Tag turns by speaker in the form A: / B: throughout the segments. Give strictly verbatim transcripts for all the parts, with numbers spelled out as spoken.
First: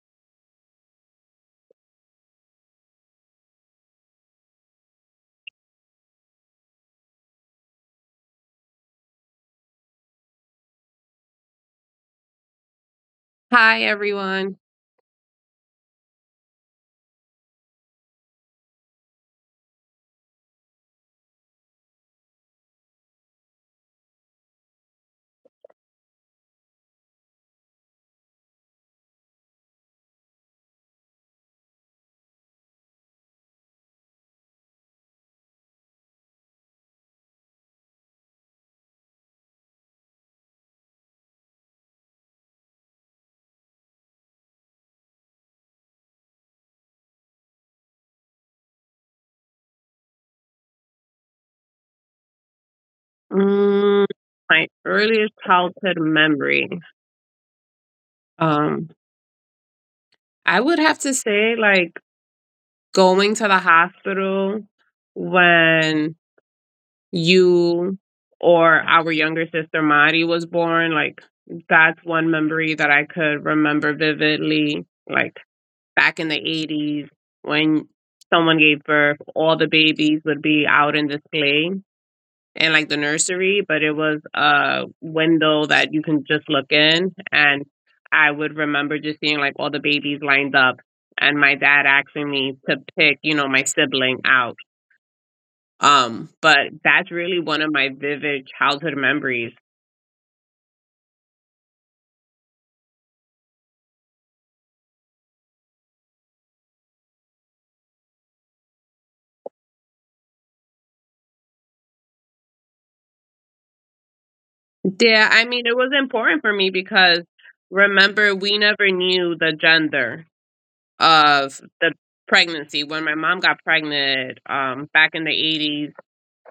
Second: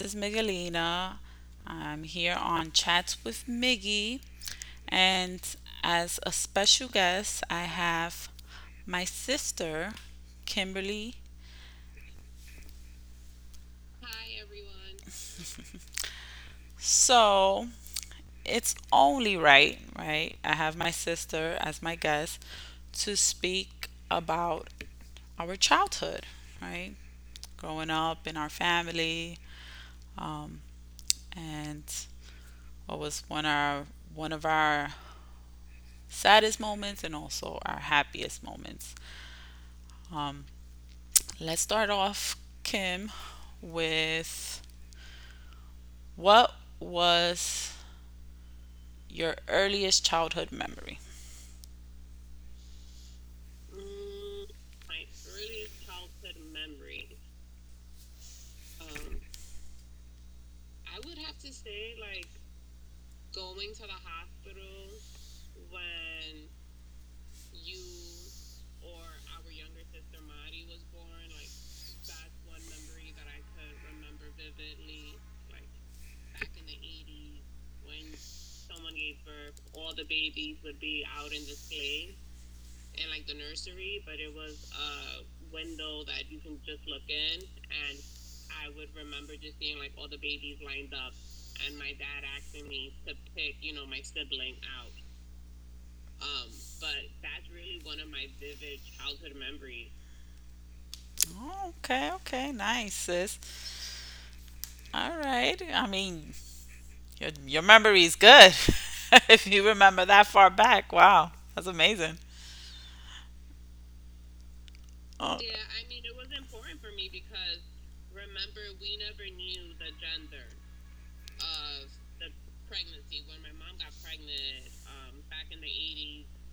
A: is Miguelina. I'm here on Chats with Miggy. And as a special guest, I have my sister, Kimberly.
B: Hi, everyone.
A: So it's only right, right? I have my sister as my guest to speak about our childhood, right? Growing up in our family, um, and what was one of our one of our saddest moments and also our happiest moments. Um, let's start off, Kim, with what was your earliest childhood memory?
B: Mm, my earliest childhood memory. Um, I would have to say, like, going to the hospital when you or our younger sister Mari was born. Like, that's one memory that I could remember vividly. Like, back in the eighties, when someone gave birth, all the babies would be out in display in like the nursery, but it was a window that you can just look in. And I would remember just seeing like all the babies lined up and my dad asking me to pick, you know, my sibling out. Um, but that's really one of my vivid childhood memories.
A: Okay, okay, nice, sis. All right. I mean, your your memory is good. If you remember that far back, wow, that's amazing.
B: Yeah,
A: Oh,
B: I mean, it was important for me because remember, we never knew the gender of the pregnancy. When my mom got pregnant um, back in the eighties,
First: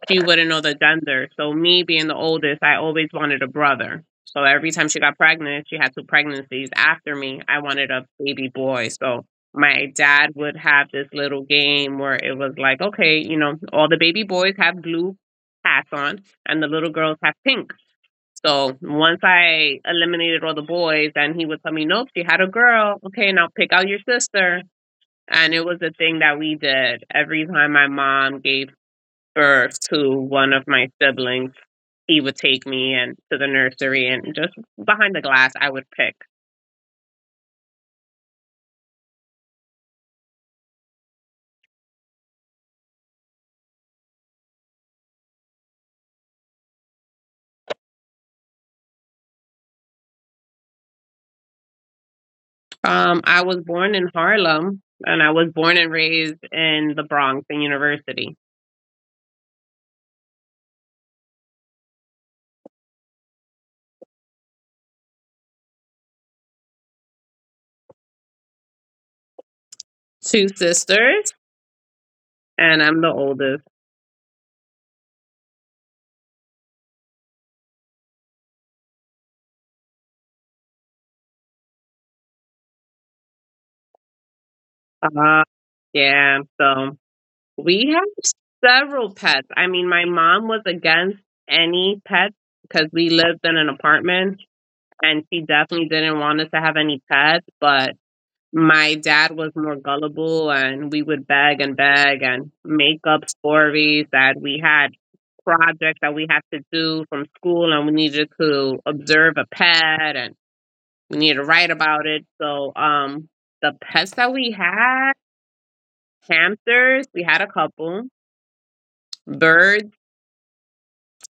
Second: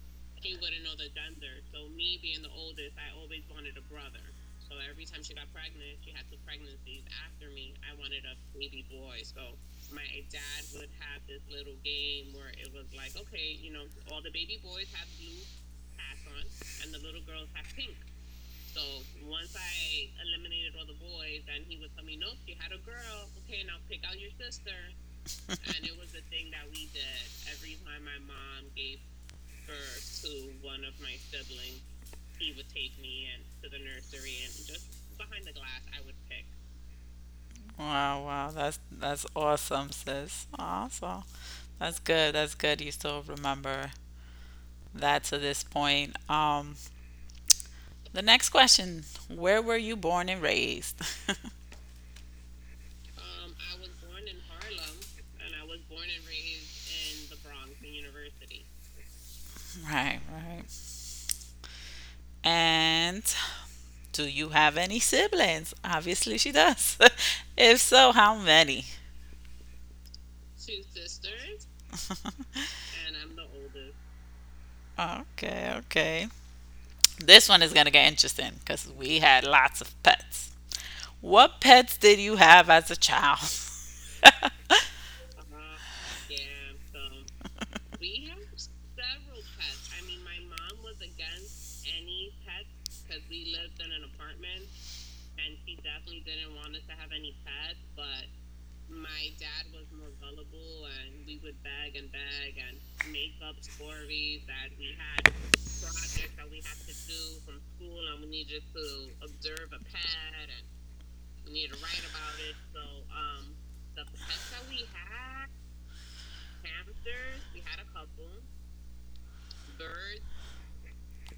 B: she wouldn't know the gender. So me being the oldest, I always wanted a brother. So every time she got pregnant, she had two pregnancies after me. I wanted a baby boy. So my dad would have this little game where it was like, okay, you know, all the baby boys have blue hats on and the little girls have pink. So once I eliminated all the boys, and he would tell me, nope, she had a girl. Okay, now pick out your sister. And it was a thing that we did every time my mom gave or to one of my siblings, he would take me and to the nursery and just behind the glass I would pick.
A: wow, wow, that's that's awesome, sis. Awesome. That's good. That's good. You still remember that's at this point. Um, the next question, where were you born and raised?
B: Um, I was born in Harlem and I was born and raised in the Bronx in university.
A: Right, right. And do you have any siblings? Obviously, she does. If so, how many?
B: Two sisters and I'm the oldest.
A: Okay, okay. This one is going to get interesting because we had lots of pets. What pets did you have as a child?
B: Uh, yeah, so We have several pets. I mean, my mom was against any pets because we lived in an apartment and she definitely didn't want us to have any pets, but my dad was more gullible and we would beg and beg and make up stories that we had projects that we had to do from school and we needed to observe a pet and we needed to write about it. So, um the pets that we had, hamsters, we had a couple, birds.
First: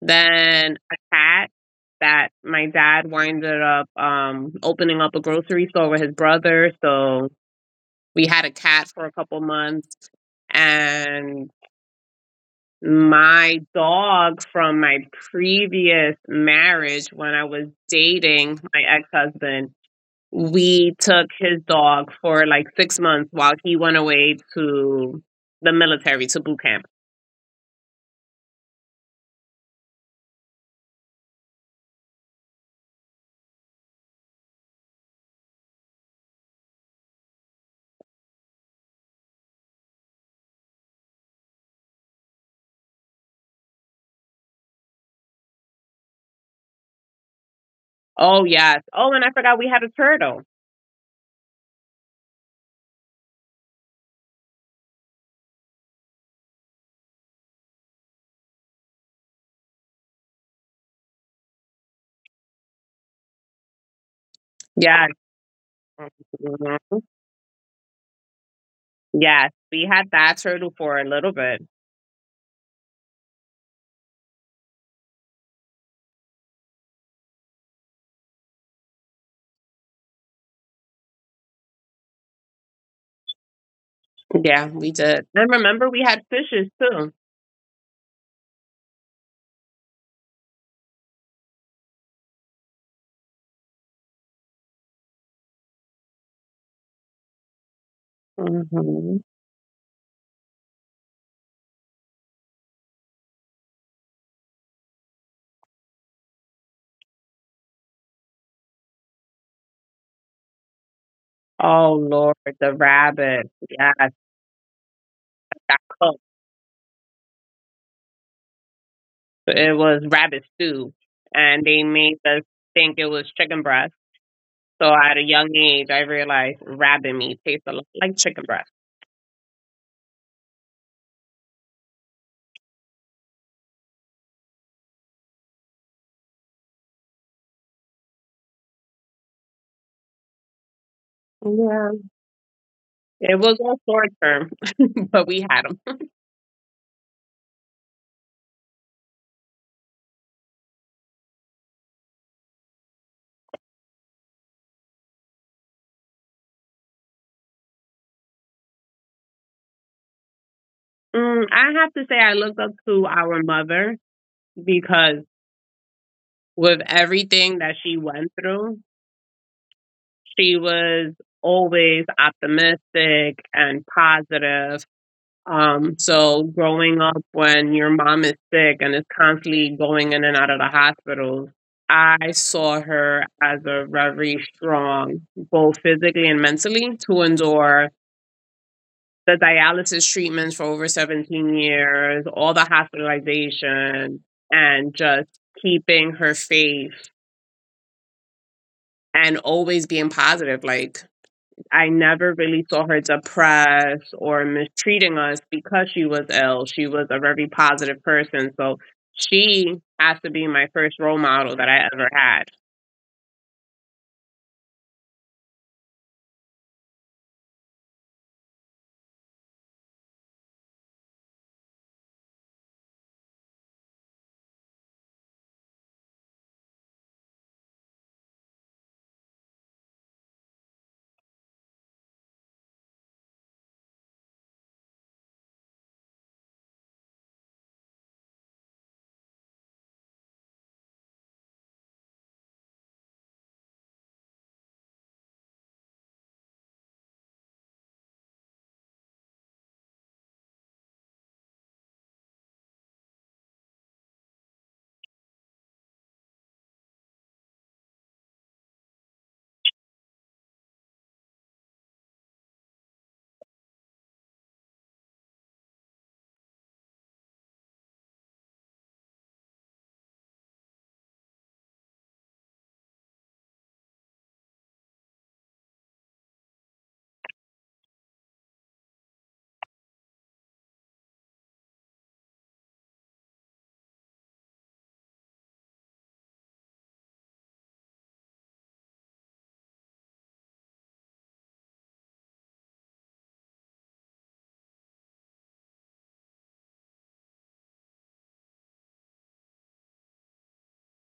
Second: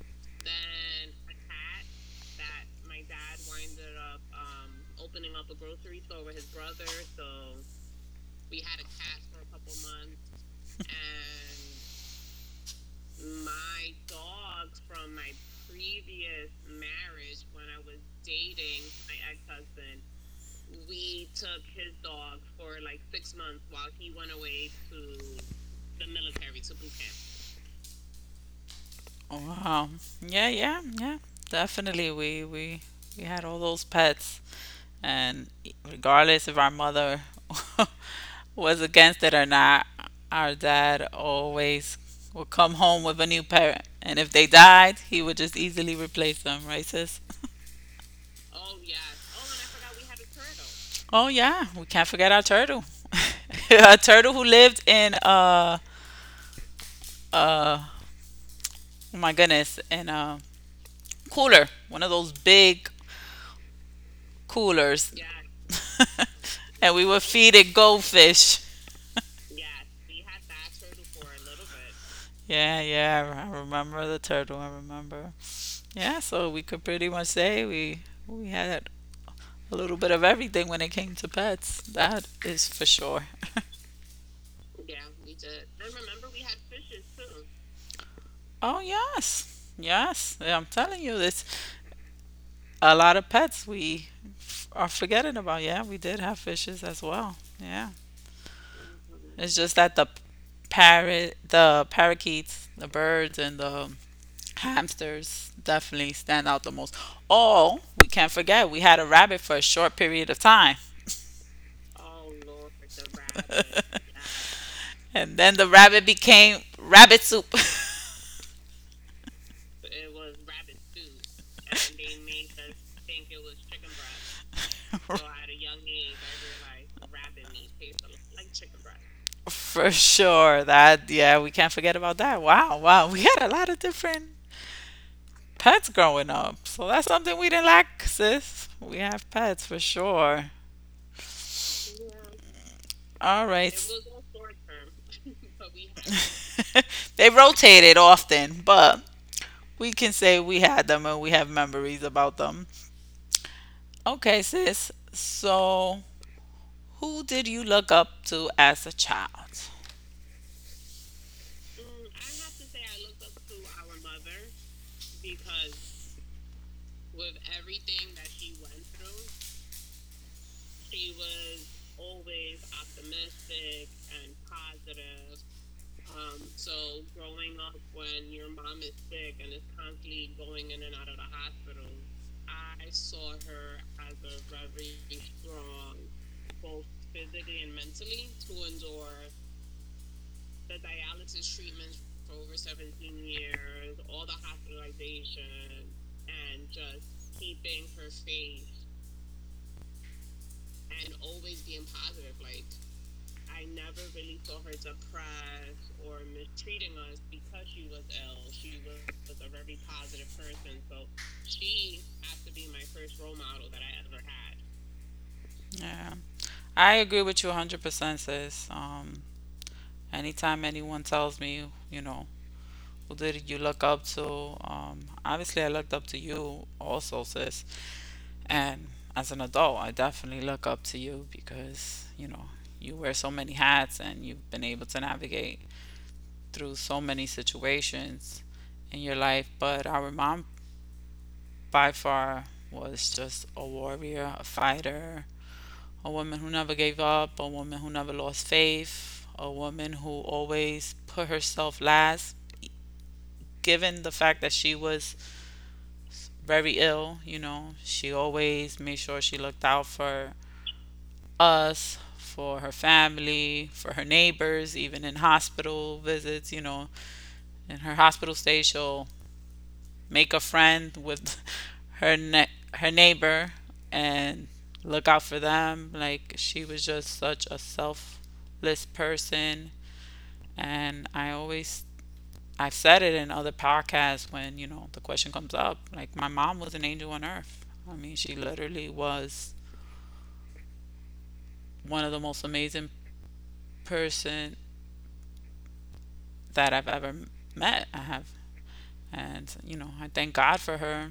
B: Then a cat that my dad winded up um, opening up a grocery store with his brother. So we had a cat for a couple months. And my dog from my previous marriage, when I was dating my ex husband, we took his dog for like six months while he went away to the military, to boot camp.
A: Wow. Yeah, yeah, yeah. Definitely we we we had all those pets. And regardless if our mother was against it or not, our dad always would come home with a new parent. And if they died, he would just easily replace them, right, sis?
B: Oh, yes. Oh, and I forgot we had a turtle.
A: Oh, yeah, we can't forget our turtle. A turtle who lived in, uh, uh, oh my goodness, in a cooler, one of those big
B: Yes.
A: coolers. Yeah. And we would feed it goldfish.
B: Yes, we had that turtle for a little bit.
A: Yeah, yeah, I remember the turtle, I remember. Yeah, so we could pretty much say we we had a little bit of everything when it came to pets. That is for sure.
B: Yeah, we did. And remember, we had fishes too.
A: Oh yes, yes, yeah, I'm telling you, this a lot of pets we f- are forgetting about. Yeah, we did have fishes as well. Yeah,
B: hmm
A: it's just that the parrot, the parakeets, the birds, and the hamsters definitely stand out the most. Oh, we can't forget we had a rabbit for a short period of time.
B: Oh Lord, the rabbit. Yes,
A: And then the
B: that
A: rabbit
B: cooked.
A: became rabbit soup.
B: It was rabbit stew, and they made us think it was chicken breast. So at
A: So
B: a young age, I realized rabbit meat tastes a lot like chicken breast.
A: for sure. That, yeah, we can't forget about that. Wow, wow. We had a lot of different pets growing up. So that's something we didn't lack, sis. We have pets for sure.
B: Yeah, it
A: All
B: was
A: right,
B: all short
A: right.
B: term, but we had them.
A: them. They rotated often, but we can say we had them and we have memories about them. Okay, sis. So who did you look up to as a child?
B: Mm, I have to say, I looked up to our mother because with everything that she went through. She was always optimistic and positive. Um, so growing up when your mom is sick and is constantly going in and out of the hospitals, I saw her as a very strong, both physically and mentally, to endure the dialysis treatments for over seventeen years, all the hospitalization, and just keeping her faith and always being positive. Like I never really saw her depressed or mistreating us because she was ill. She was a very positive person. So she has to be my first role model that I ever had.
A: Yeah, I agree with you one hundred percent, sis. Um, anytime anyone tells me, you know, who did you look up to? Um, obviously, I looked up to you also, sis. And as an adult, I definitely look up to you because, you know, you wear so many hats and you've been able to navigate through so many situations in your life. But our mom, by far, was just a warrior, a fighter, a woman who never gave up, a woman who never lost faith, a woman who always put herself last. Given the fact that she was very ill, you know, she always made sure she looked out for us, for her family, for her neighbors, even in hospital visits, you know. In her hospital stay, she'll make a friend with her ne- her neighbor and look out for them. Like she was just such a selfless person. And I always, I've said it in other podcasts when, you know, the question comes up. Like, my mom was an angel on earth. I mean, she literally was one of the most amazing person that I've ever met. I have. And, you know, I thank God for her,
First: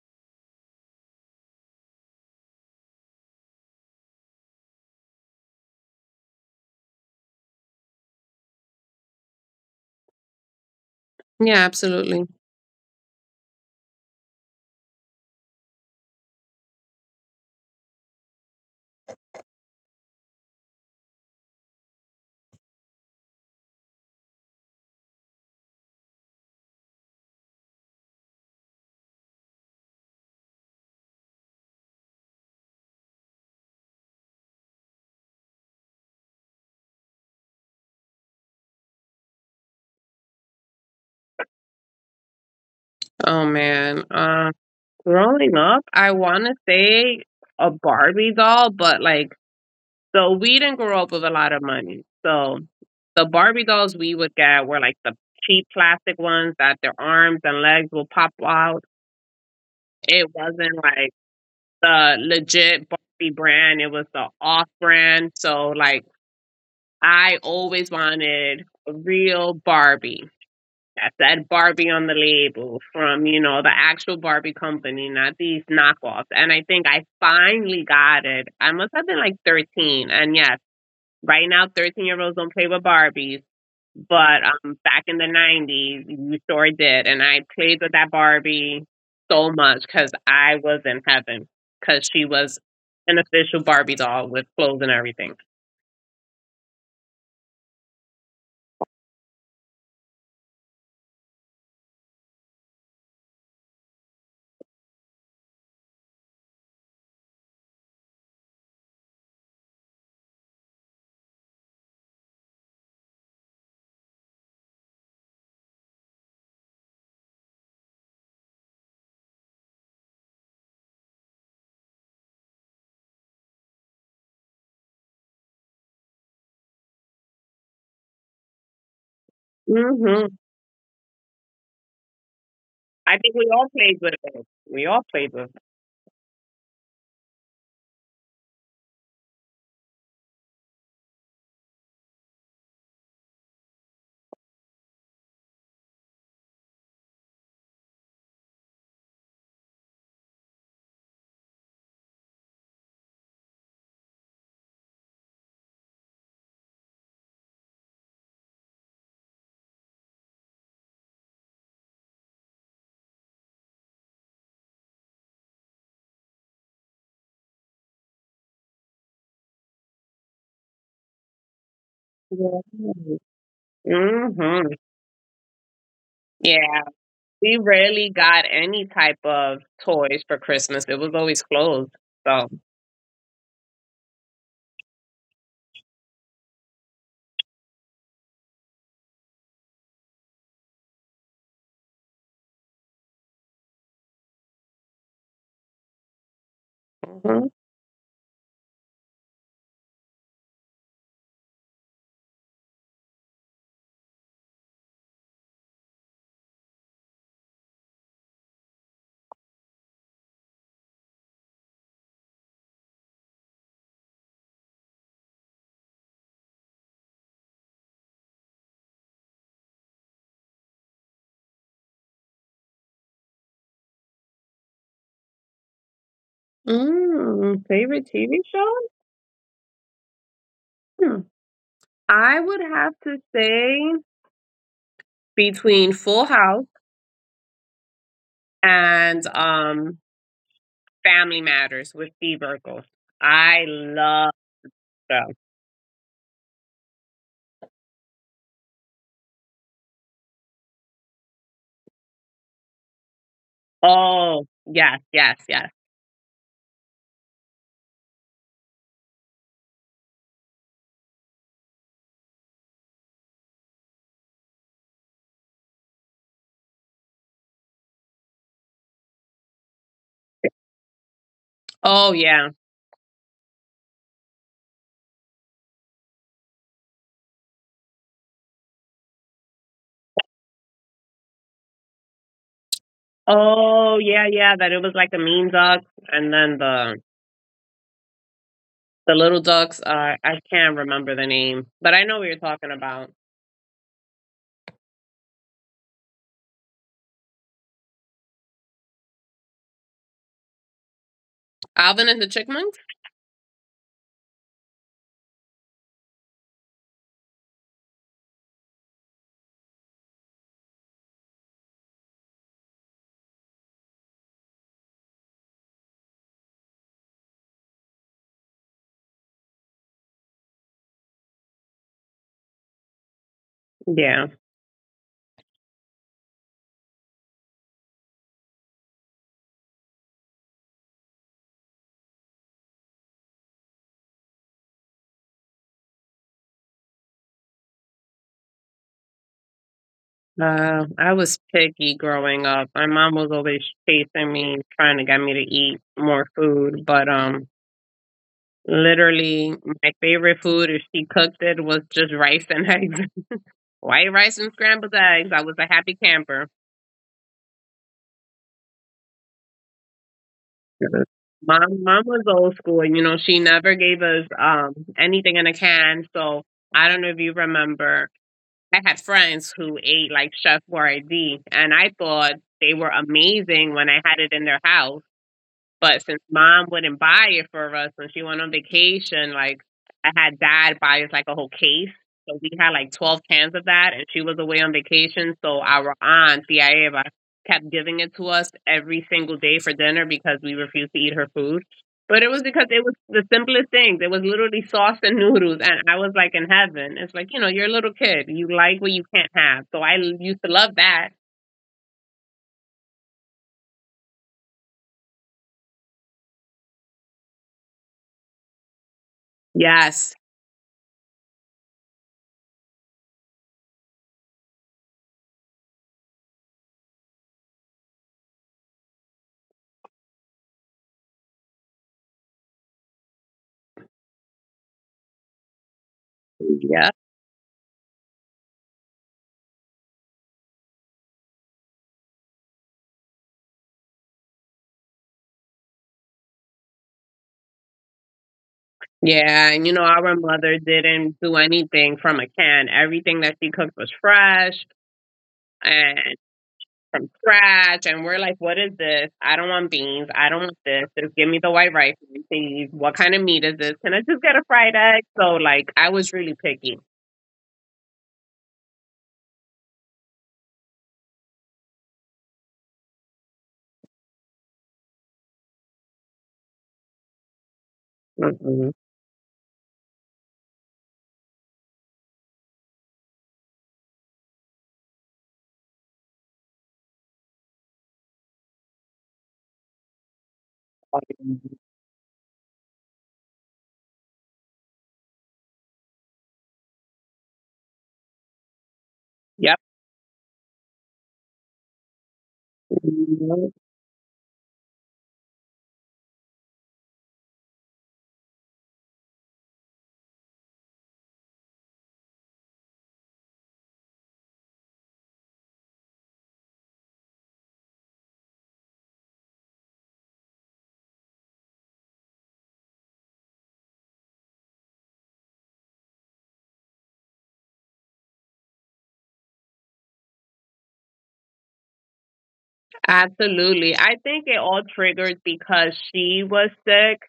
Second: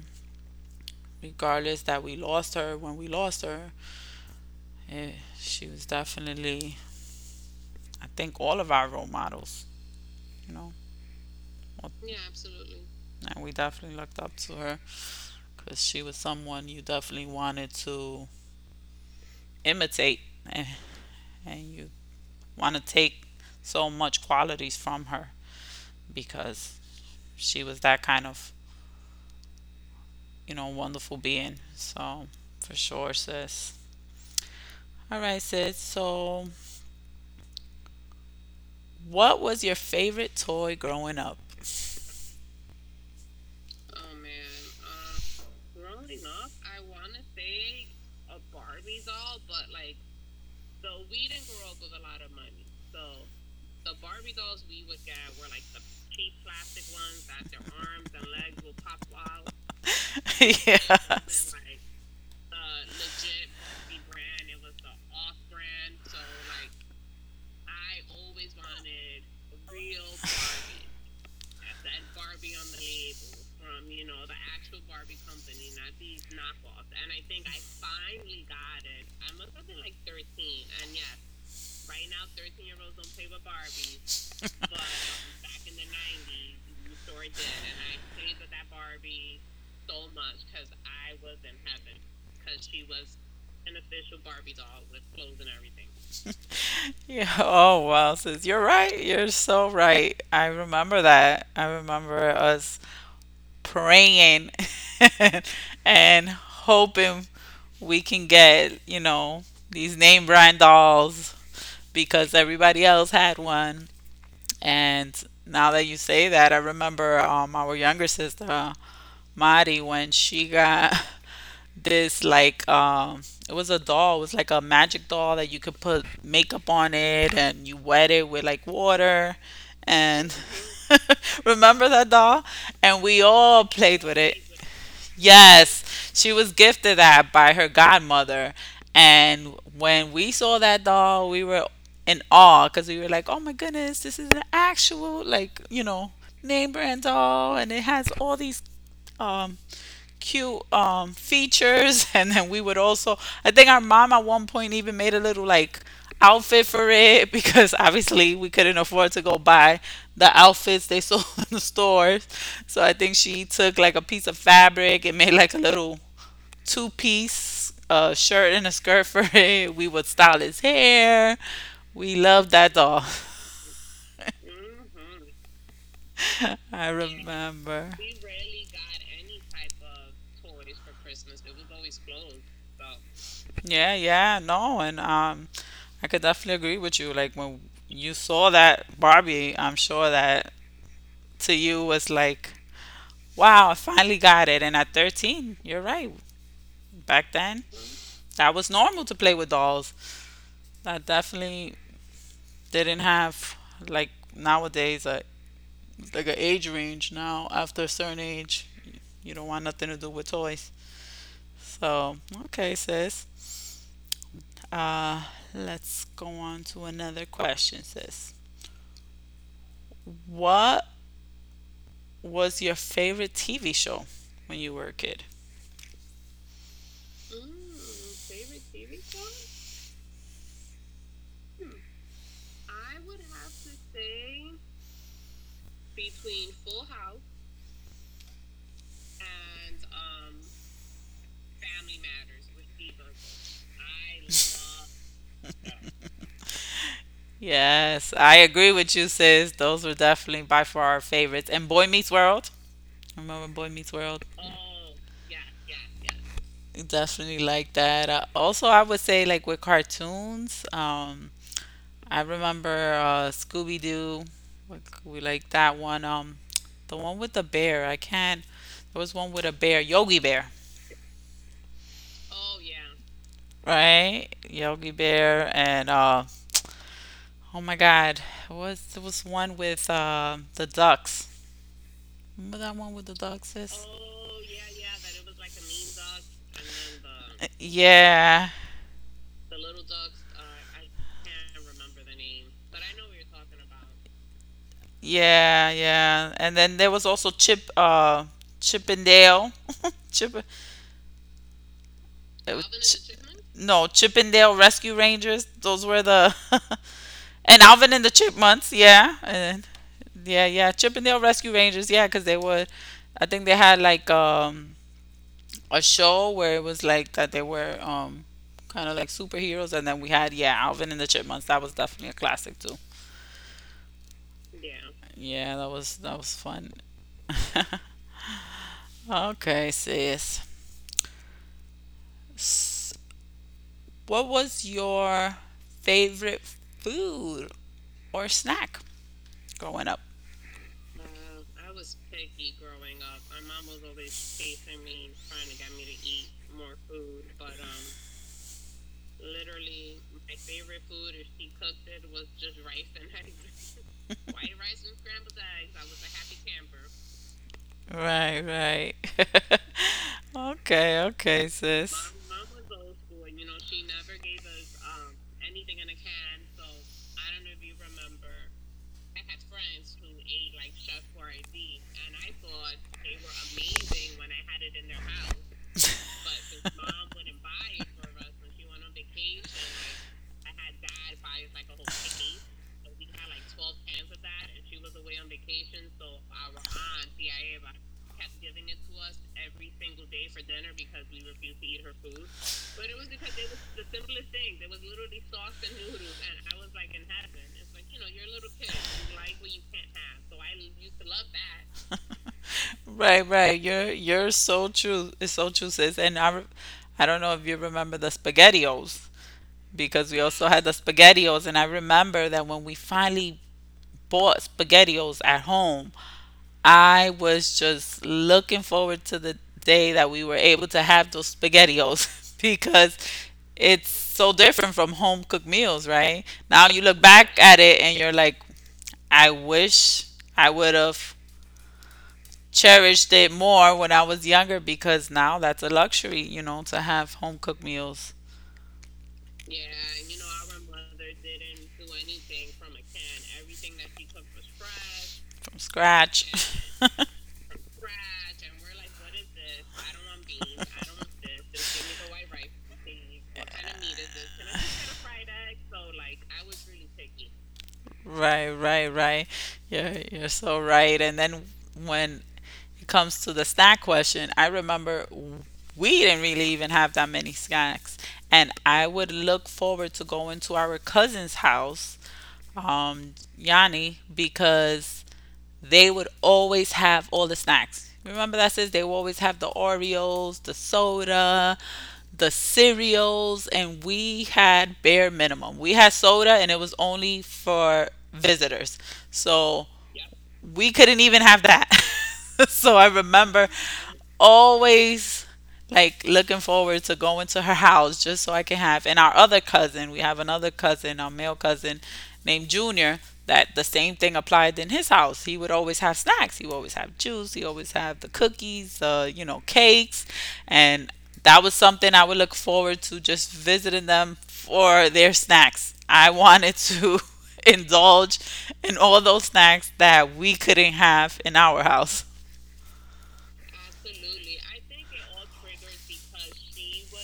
A: regardless that we lost her when we lost her. eh, she was definitely, I think, all of our role models, you know.
B: Yeah,
A: Well,
B: absolutely.
A: and we definitely looked up to her because she was someone you definitely wanted to imitate and, and you want to take so much qualities from her because she was that kind of, you know, wonderful being. So, for sure, sis. All right, sis. So, what was your favorite toy growing up?
B: Oh man. Uh, growing up, I want to say a Barbie doll, but like, so we didn't grow up with a lot of money. So the Barbie dolls we would get were like the cheap plastic ones that their arms and legs will pop out. It wasn't like
A: Yes.
B: the legit Barbie brand. It was the off brand. So like I always wanted a real Barbie that said Barbie on the label from, you know, the actual Barbie company, not these knockoffs. And I think I finally got it. I must have been like thirteen. And yes, right now, thirteen year olds don't play with Barbies, but um, back in the nineties, you sure did. And I played with that Barbie so much because I was in heaven because she was an official Barbie doll with clothes and everything.
A: Yeah. Oh, wow, sis. You're right. You're so right. I remember that. I remember us praying and hoping we can get, you know, these name brand dolls because everybody else had one. And now that you say that, I remember um, our younger sister, Mari, when she got this like um, it was a doll, it was like a magic doll that you could put makeup on it and you wet it with like water.
B: hmm
A: And remember that doll? And
B: I
A: we
B: think we
A: all
B: all played
A: played
B: with
A: with it.
B: it. We all played with
A: Yes, she was gifted that by her godmother. And when we saw that doll, we were in awe because we were like, oh my goodness, this is an actual, like, you know, name brand doll. And it has all these um, cute um, features, and then we would also. I think our mom at one point even made a little like outfit for it because obviously we couldn't afford to go buy the outfits they sold in the stores. So I think she took like a piece of fabric and made like a little two piece uh, shirt and a skirt for it. We would style his hair. We loved that doll.
B: it. hmm Yeah,
A: I
B: we
A: remember.
B: rarely got any type of toys for Christmas. It was always clothes. So,
A: Yeah, yeah, no, and um, I could definitely agree with you. Like when you saw that Barbie, I'm sure that to you was like, wow, I finally got it. And at thirteen, you're right. Back
B: mhm.
A: then, that was normal to play with dolls. That definitely didn't have like nowadays a like an age range. Now after a certain age, you don't want nothing to do with toys. So okay, sis. Uh, let's go on to another question, sis. What was your favorite T V show when you were a kid?
B: mm, favorite T V show? I would have to say between Full House and um Family Matters with Steve Urkel. I love them.
A: Yes, I agree with you, sis. Those were definitely by far our favorites. And Boy Meets World. Remember Boy Meets World?
B: Oh, yes, yes, yes.
A: Definitely like that. Uh, also, I would say like with cartoons. Um, I remember uh, Scooby Doo. Like, we like that one. Um, the one with the bear. I can't. There was one with a bear, Yogi Bear,
B: Oh yeah.
A: right? Yogi Bear, and uh, oh my God. What's there was one with uh, the ducks? Remember that one with the ducks, sis?
B: Oh yeah, yeah.
A: Yeah,
B: That it
A: yeah,
B: was like
A: that
B: the
A: it was
B: mean
A: like a mean
B: ducks and then
A: dog.
B: the
A: Yeah.
B: the little ducks. Uh, I can't remember the name, but I know what you're talking about.
A: Yeah, yeah. And then there was also Chip, uh, Chip and Dale. Chip,
B: Alvin and the
A: it was Alvin
B: Chipmunks?
A: and Ch- the Chipmunks? No, Chip and Dale Rescue Rangers. Those were the and Alvin and the Chipmunks. Yeah, and yeah, yeah, Chip and Dale Rescue Rangers. Yeah, because they were, I think they had like um a show where it was like that they were um kind of like superheroes. And then we had yeah Alvin and the Chipmunks, that was definitely a classic too.
B: Yeah.
A: Yeah, that was that was fun. Okay, sis. S- what was your favorite food or snack growing up?
B: Uh, I was picky growing up. My mom was always chasing me, trying to get me to eat more food. But um, Literally, my favorite food, if she cooked it, was just rice and eggs. White rice and scrambled eggs. I was a happy camper.
A: Right, right. Okay,
B: Mhm.
A: okay,
B: Mom, mom
A: sis.
B: was old school. You know, she never gave us um anything in a can. So I don't know if you remember. I had friends who ate like Chef Boyardee, and I thought they were amazing when I had it in their house. But since mom wouldn't buy it for us when she went on vacation, like I had dad buy us like a whole case. So we had like twelve cans of that and she was away on vacation. So our aunt, Tia Eva, kept giving it to us every single day for dinner because we refused to eat her food. But it was because it was the simplest things. It was literally sauce and noodles. And I was like in heaven. It's like, you know, you're a little kid. You like what you can't have. So I used to love that.
A: Right, right. You're you're so true. It's so true, sis. And I, re- I don't know if you remember the SpaghettiOs because
B: Yes.
A: we also had the SpaghettiOs, and I remember that when we finally bought SpaghettiOs at home, I was just looking forward to the day that we were able to have those SpaghettiOs because it's so different from home cooked meals, right? Now you
B: Yeah.
A: look back at it and you're like, I wish I would have cherished it more when I was younger because now that's a luxury, you know, to have home cooked meals
B: Yeah, and you know, our mother didn't do anything from a can. Everything that she cooked was fresh
A: from
B: and
A: scratch.
B: from scratch. And we're like, what is this? I don't want beans. I don't want this. Just give me the white rice, please. What kind of meat is this? Can I just get a fried egg? So, like, I was really picky.
A: Right, right, right. You're you're so right. And then when it comes to the snack question, I remember we didn't really even have that many snacks, and
B: Mm-mm.
A: I would look forward to going to our cousin's house, um, Yanni, because they would always have all the snacks. Remember that says they would always have the Oreos, the soda, the cereals, and we had bare minimum. We had soda and it was only for visitors.
B: Yep.
A: So we couldn't even have that. So I remember
B: Mhm.
A: always like looking forward to going to her house just so I can have. And our other cousin, we have another cousin, our male cousin named Junior, that the same thing applied in his house. He would always have snacks. He would always have juice. He always have the cookies, uh, you know, cakes, and that was something I would look forward to just visiting them for their snacks. I wanted to indulge in all those snacks that we couldn't have in our house.
B: Absolutely. I think it all triggered because she was sick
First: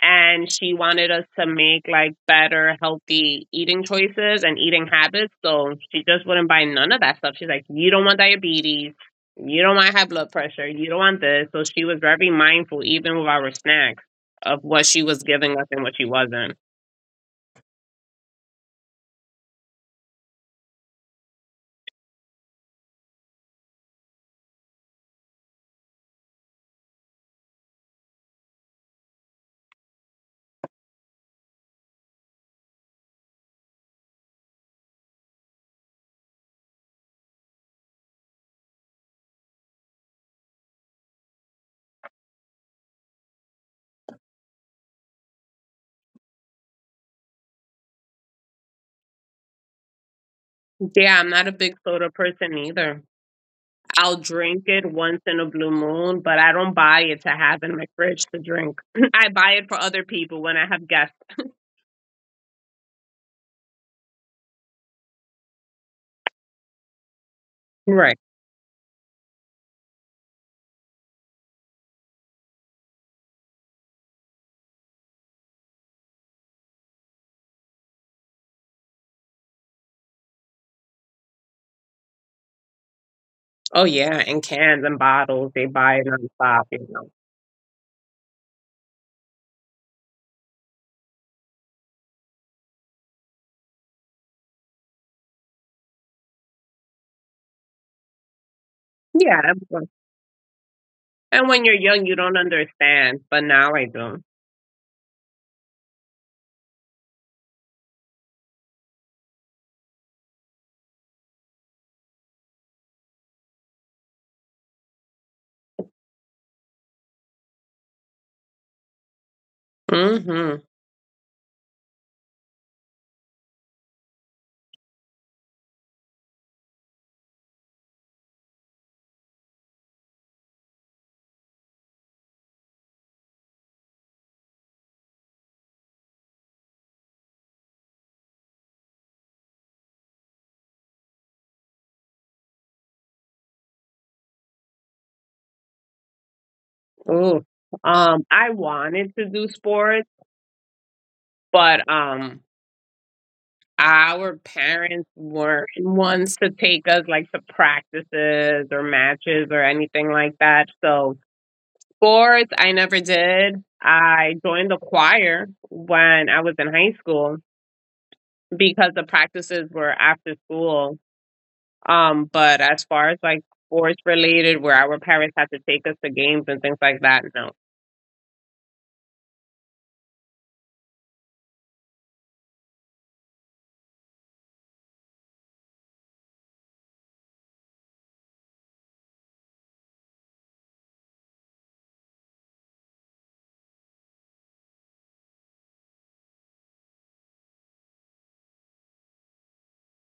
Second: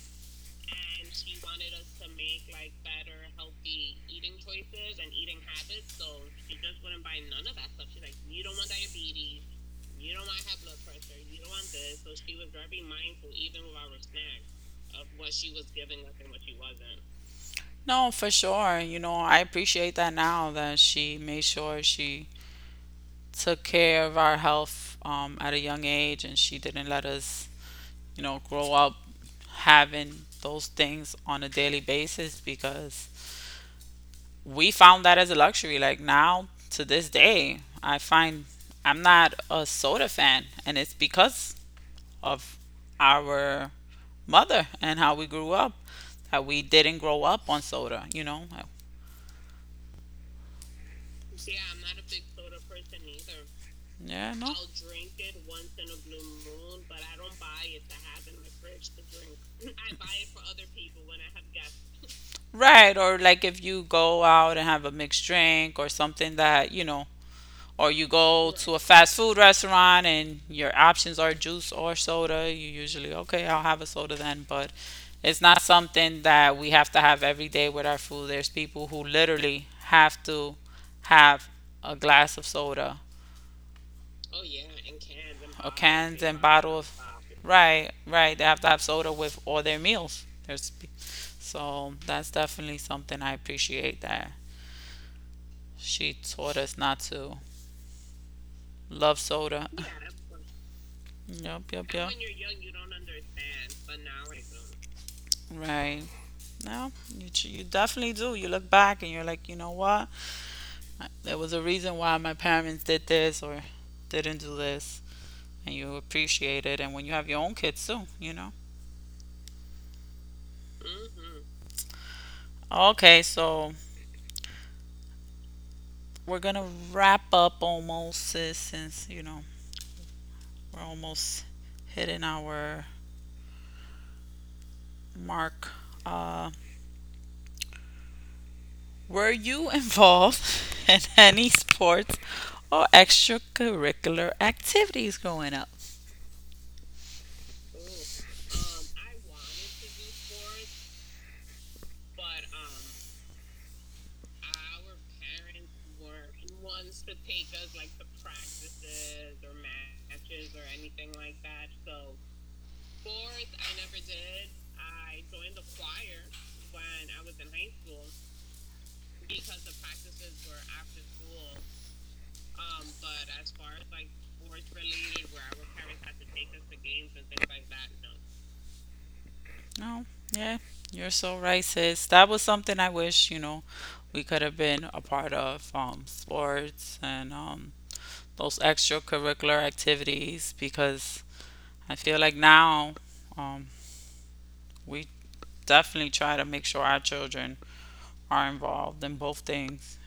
B: and she wanted us to make like better healthy eating choices and eating habits, so she just wouldn't buy none of that stuff. She's like, you don't want diabetes, you don't want high blood pressure, you don't want this. So she was very mindful even with our snacks of what she was giving us and what she wasn't.
A: No, for sure. You know, I appreciate that now that she made sure she took care of our health um, at a young age and she didn't let us, you know, grow up having those things on a daily basis because we found that as a luxury. Like now, to this day, I find I'm not a soda fan, and it's because of our mother and how we grew up, that we didn't grow up on soda, you know.
B: Yeah, I'm not a big soda person either. I'll
A: Yeah, no.
B: drink it once in a blue moon, but I don't buy it to have in my fridge to drink. I buy it for other people when I have guests.
A: Right, or like if you go out and have a mixed drink or something that, you know, or you
B: Right.
A: go to a Right. fast food restaurant and your options are juice or soda, you usually, okay, I'll have a soda then, but it's not something that we have to have every day with our food. There's people who literally have to have a glass of soda
B: Oh yeah, in cans and bottles, they
A: or
B: buy it on
A: cans and
B: top, you
A: bottles.
B: know.
A: Right, right. They have to have soda with all their meals. There's, so that's definitely something I appreciate that she taught us not to love
B: Yeah, of
A: soda.
B: course. And
A: Yep,
B: when you're
A: yep, and yep.
B: young, you don't understand, but now I do.
A: Do. Right. No, you, ch- you definitely do. You look back and you're like, you know what? There was a reason why my parents did this or didn't do this. And you appreciate it. And when you have your own kids too, you know?
B: Mm-hmm.
A: Okay, so we're gonna wrap up almost, sis, since you know we're almost hitting our mark. Uh, were you involved in any sports or extracurricular activities growing up?
B: Ooh. Um, I wanted to do sports, but um, our parents weren't ones to take us like to practices or matches or anything like that. So sports, I never did. I joined the choir when I was in high school because the practices were after school. Um, but as far as like sports related, where our parents had to take us to games and things like that, no.
A: No, yeah, you're so right, sis. That was something I wish, you know, we could have been a part of, um, sports and um, those extracurricular activities, because I feel like now, um, we definitely try to make sure our children are involved in both things.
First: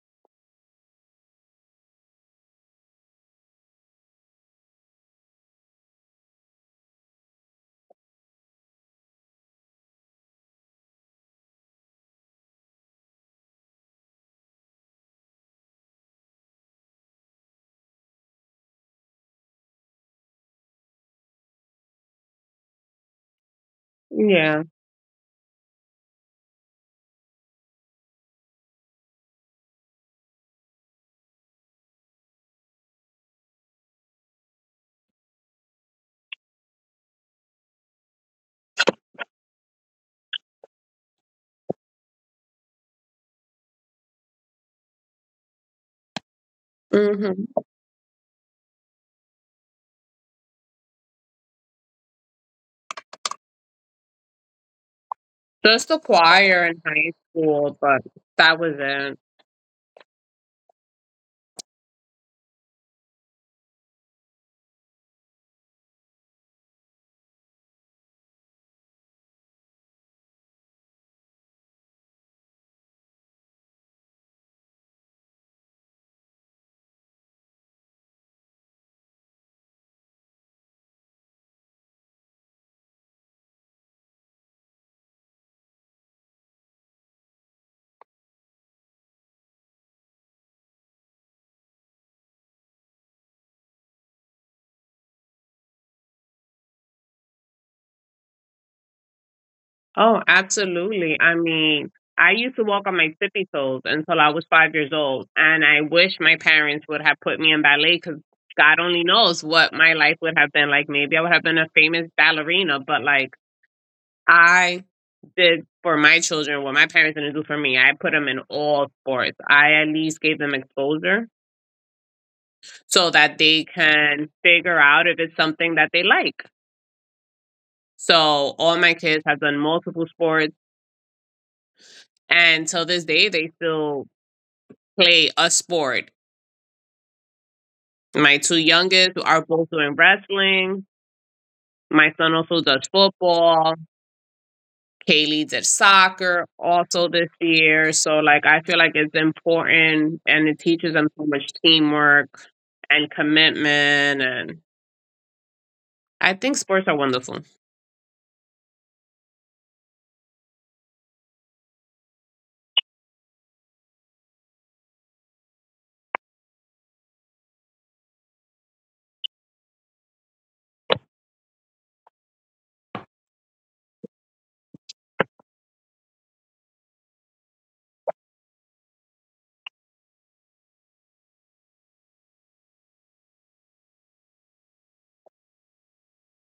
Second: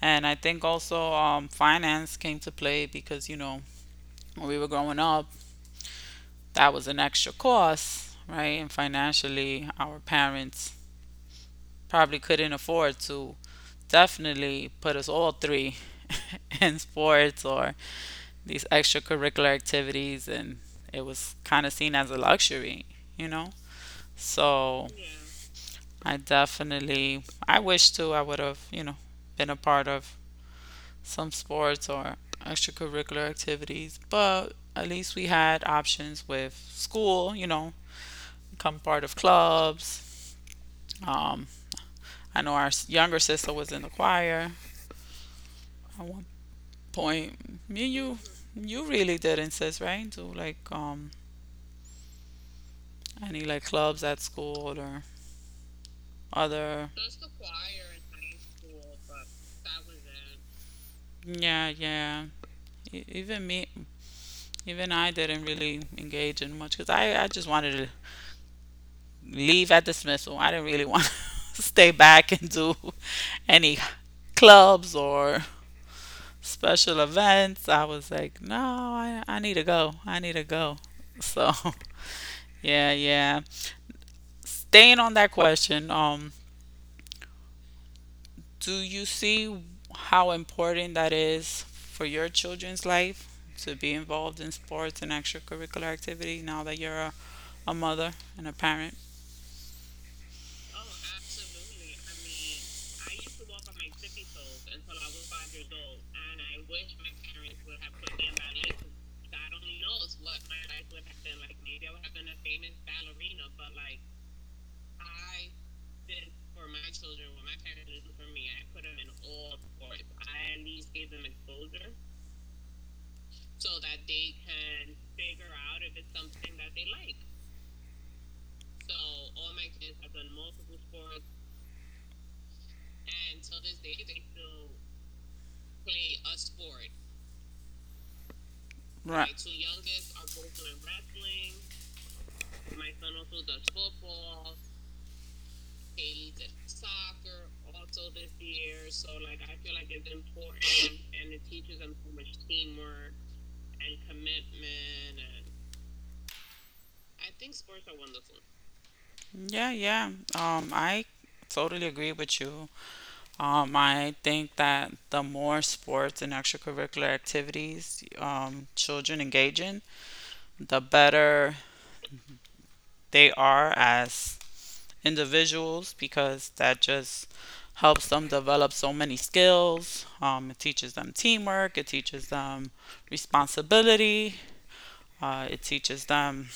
A: And I think also, um, finance came to play because, you know, when we were growing up, that was an extra cost, right? And financially, our parents probably couldn't afford to definitely put us all three in sports or these extracurricular activities. And it was kind of seen as a luxury, you know?
B: Yeah.
A: So I definitely, I wish too I would have, you know, been a part of some sports or extracurricular activities, but at least we had options with school, you know, become part of clubs. Um, I know our s- younger sister was in the choir at one point.
B: hmm
A: Me and you, you really did insist, right? Do like, um, any like clubs at school or
B: Just the choir in
A: other.
B: high school, but that was it.
A: Yeah, yeah. E- Even me, even I didn't really engage in much because I, I just wanted to leave at dismissal. I didn't really want to stay back and do any clubs or special events. I was like, no, I, I need to go. I need to go. So, yeah, yeah. Staying on that question, um, do you see how important that is for your children's life to be involved in sports and extracurricular activity now that you're a, a mother and a parent?
B: Oh, absolutely. I mean, I used to walk on my tippy toes until I was five years old, and I wish my parents would have put me in ballet because God only knows what my life would have been like. Maybe I would have been a famous ballerina, but like I did for my children what my parents didn't do for me. I put them in all sports. I at least gave them exposure so that they can figure out if it's something that they like. So all my kids have done multiple sports, and till this day, they still play a sport. My two youngest
A: Right. My
B: are
A: two
B: both doing
A: youngest are both doing
B: wrestling.
A: wrestling.
B: My son also does football. Kaylee's at soccer also this year. So like I feel like it's important and it teaches them so much teamwork and commitment and I think sports are wonderful.
A: Yeah, yeah. Um, I totally agree with you. Um, I think that the more sports and extracurricular activities um, children engage in, the better they are as individuals, because that just helps them develop so many skills. Um, it teaches them teamwork, it teaches them responsibility, uh, it teaches them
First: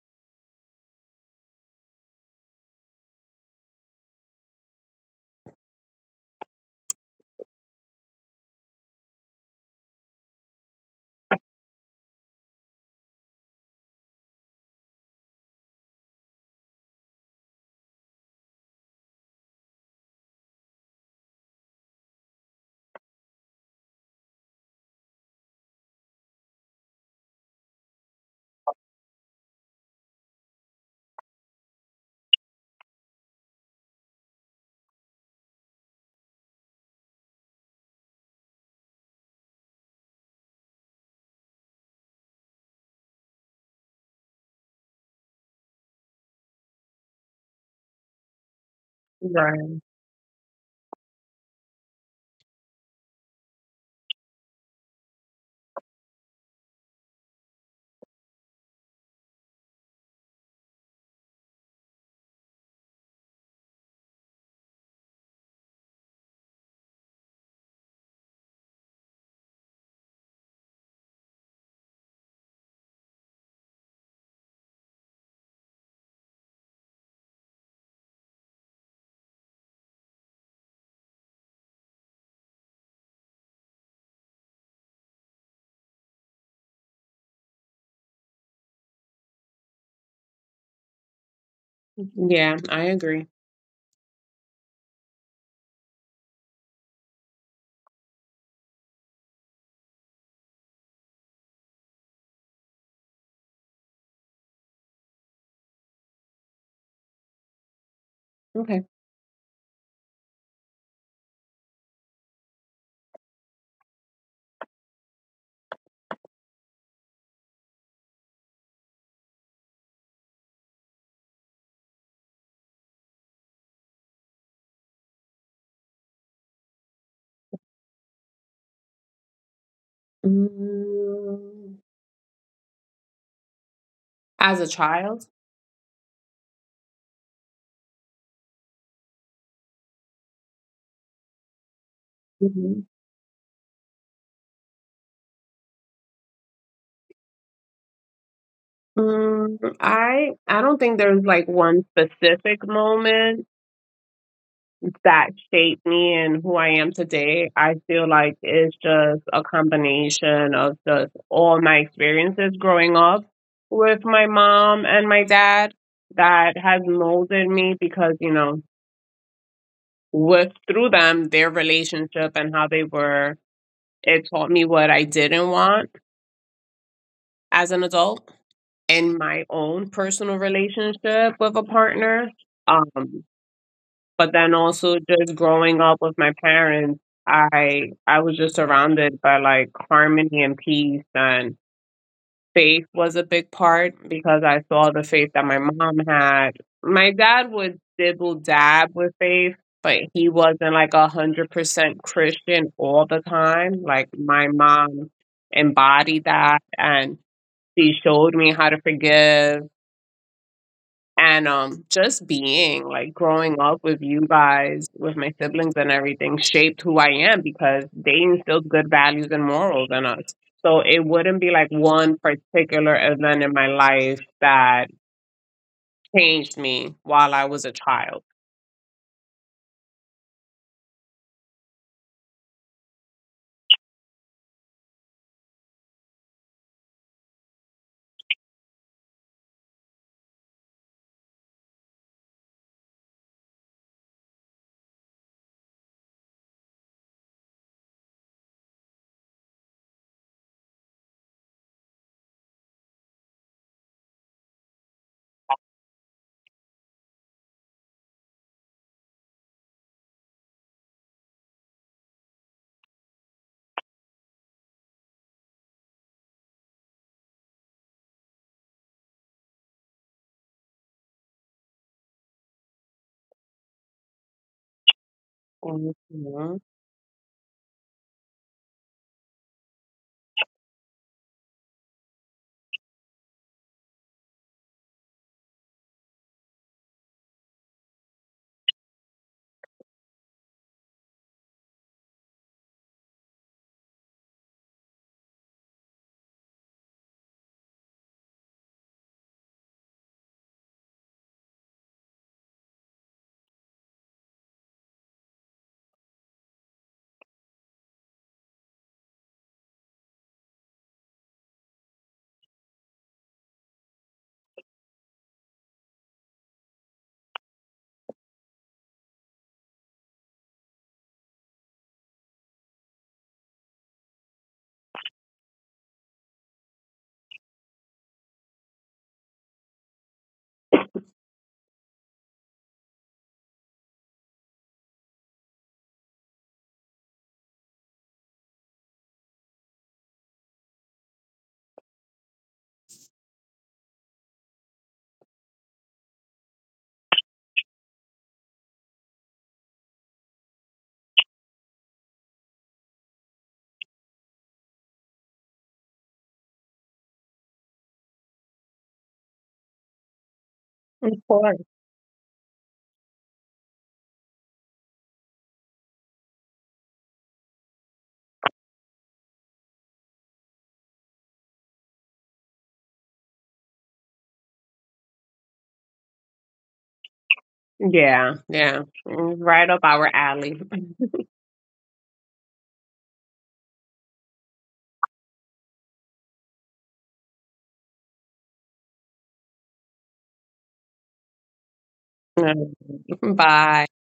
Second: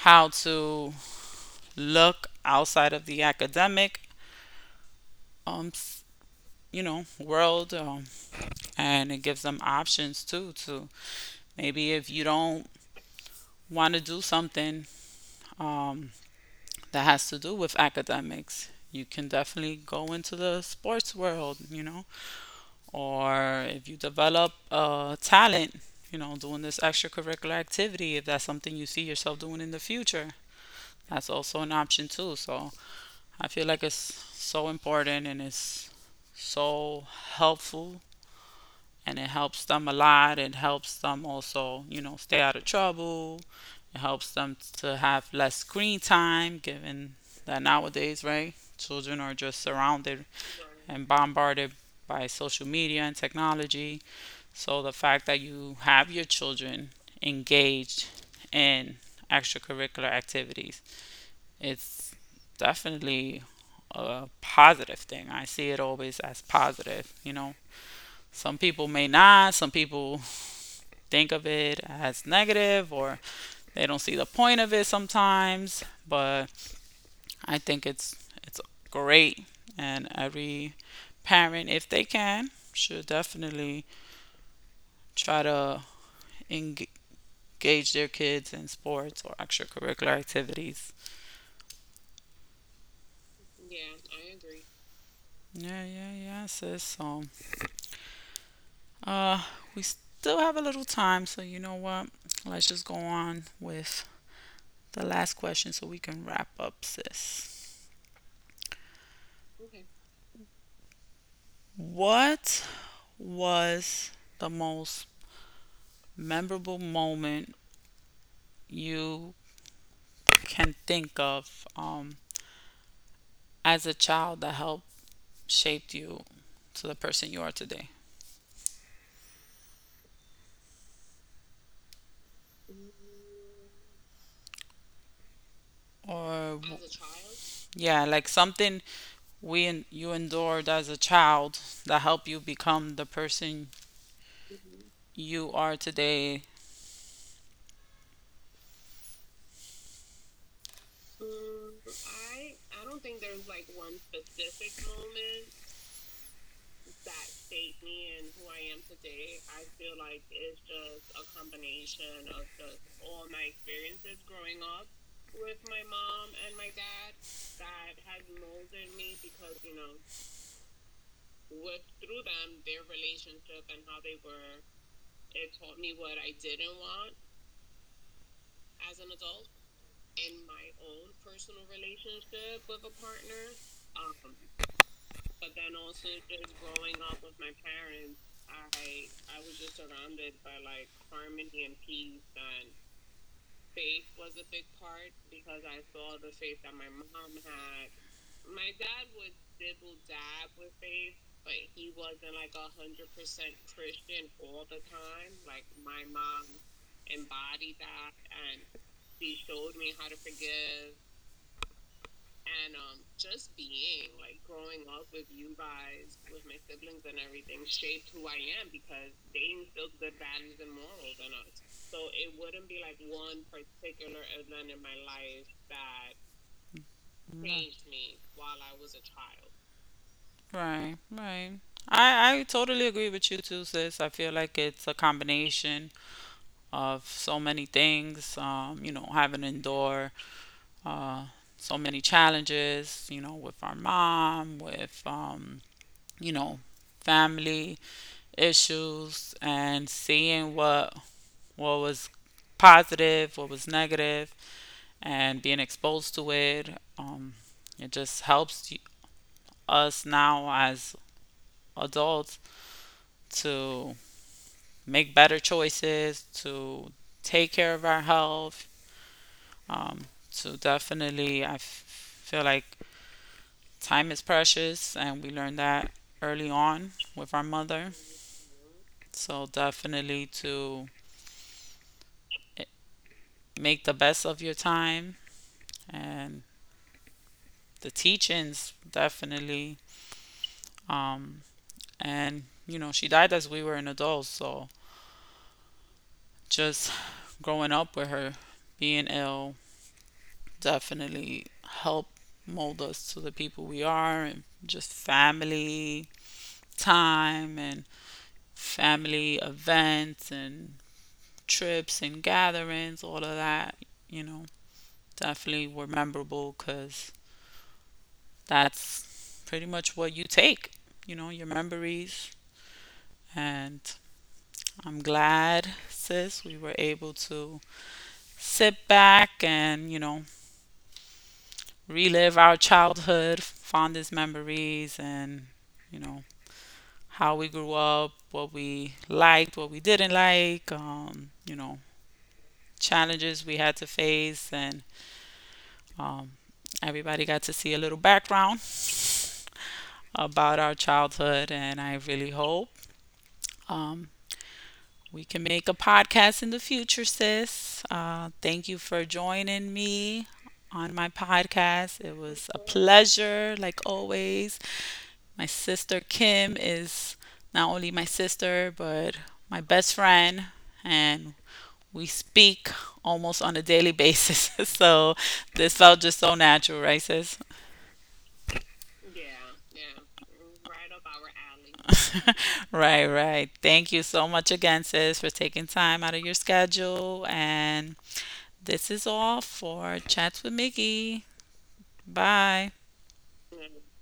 A: how to look outside of the academic, um, you know, world. Um, and it gives them options too to, maybe if you don't want to do something, um, that has to do with academics, you can definitely go into the sports world, you know, or if you develop a talent, you know, doing this extracurricular activity, if that's something you see yourself doing in the future, that's also an option too. So I feel like it's so important, and it's so helpful, and it helps them a lot. It helps them also, you know, stay out of trouble. It helps them to have less screen time, given that nowadays, right, children are just
B: Right.
A: surrounded and bombarded by social media and technology. So the fact that you have your children engaged in extracurricular activities, it's definitely a positive thing. I see it always as positive, you know. Some people may not, some people think of it as negative, or they don't see the point of it sometimes, but I think it's it's great, and every parent, if they can, should definitely try to engage their kids in sports or extracurricular activities.
B: Yeah, I agree.
A: Yeah, yeah, yeah, sis. So, uh, we still have a little time, so you know what? Let's just go on with the last question so we can wrap up, sis.
B: Okay.
A: What was the most memorable moment you can think of, um, as a child, that helped shape you to the person you are today?
B: Mm, as a child,
A: Or w- as a child? Yeah, like something we en- you endured as a child that helped you
B: mhm.
A: become the person you are today.
B: mm, I I don't think there's like one specific moment that shaped me and who I am today. I feel like it's just a combination of just all my experiences growing up with my mom and my dad that has molded me because, you know, with through them, their relationship and how they were, it taught me what I didn't want as an adult in my own personal relationship with a partner. Um, but then also just growing up with my parents i i was just surrounded by like harmony and peace and faith was a big part because I saw the faith that my mom had. My dad would dibble dab with faith, but he wasn't like a hundred percent christian all the time. Like my mom embodied that, and she showed me how to forgive. And um, just being like growing up with you guys, with my siblings and everything, shaped who I am because they instilled good values and morals in us. So it wouldn't be like one particular event in my life that changed me while I was a
A: Changed me
B: child.
A: while I was a child. Right, right. I I totally agree with you too, sis. I feel like it's a combination of so many things, um, you know, having to endure, uh, so many challenges, you know, with our mom, with, um, you know, family issues, and seeing what what was positive, what was negative, and being exposed to it. Um, it just helps us now as adults to make better choices, to take care of our health. Um, so definitely, I f- feel like time is precious, and we learned that early
B: Mhm.
A: on with our mother. So definitely to eh, make the best of your time and the teachings, definitely. Um, and you know, she died as we were an adult, so just growing up with her, being ill, definitely helped mold us to the people we are, and just family time and family events and trips and gatherings, all of that, you know, definitely were memorable, because that's pretty much what you take, you know, your memories. And I'm glad, sis, we were able to sit back and, you know, relive our childhood, fondest memories, and, you know, how we grew up, what we liked, what we didn't like, um, you know, challenges we had to face, and Um, everybody got to see a little background about our childhood, and I really hope um, we can make a podcast in the future, sis. Uh, thank you for joining me on my
B: Of course.
A: podcast. It was a pleasure, like always. My sister Kim is not only my sister, but my best friend, and we speak almost on a daily basis. So this felt just so natural, right, sis?
B: Yeah, yeah. Right up our alley.
A: Right, right. Thank you so much again, sis, for taking time out of your schedule. And this is all for Chats with Mickey. Bye.
B: Bye.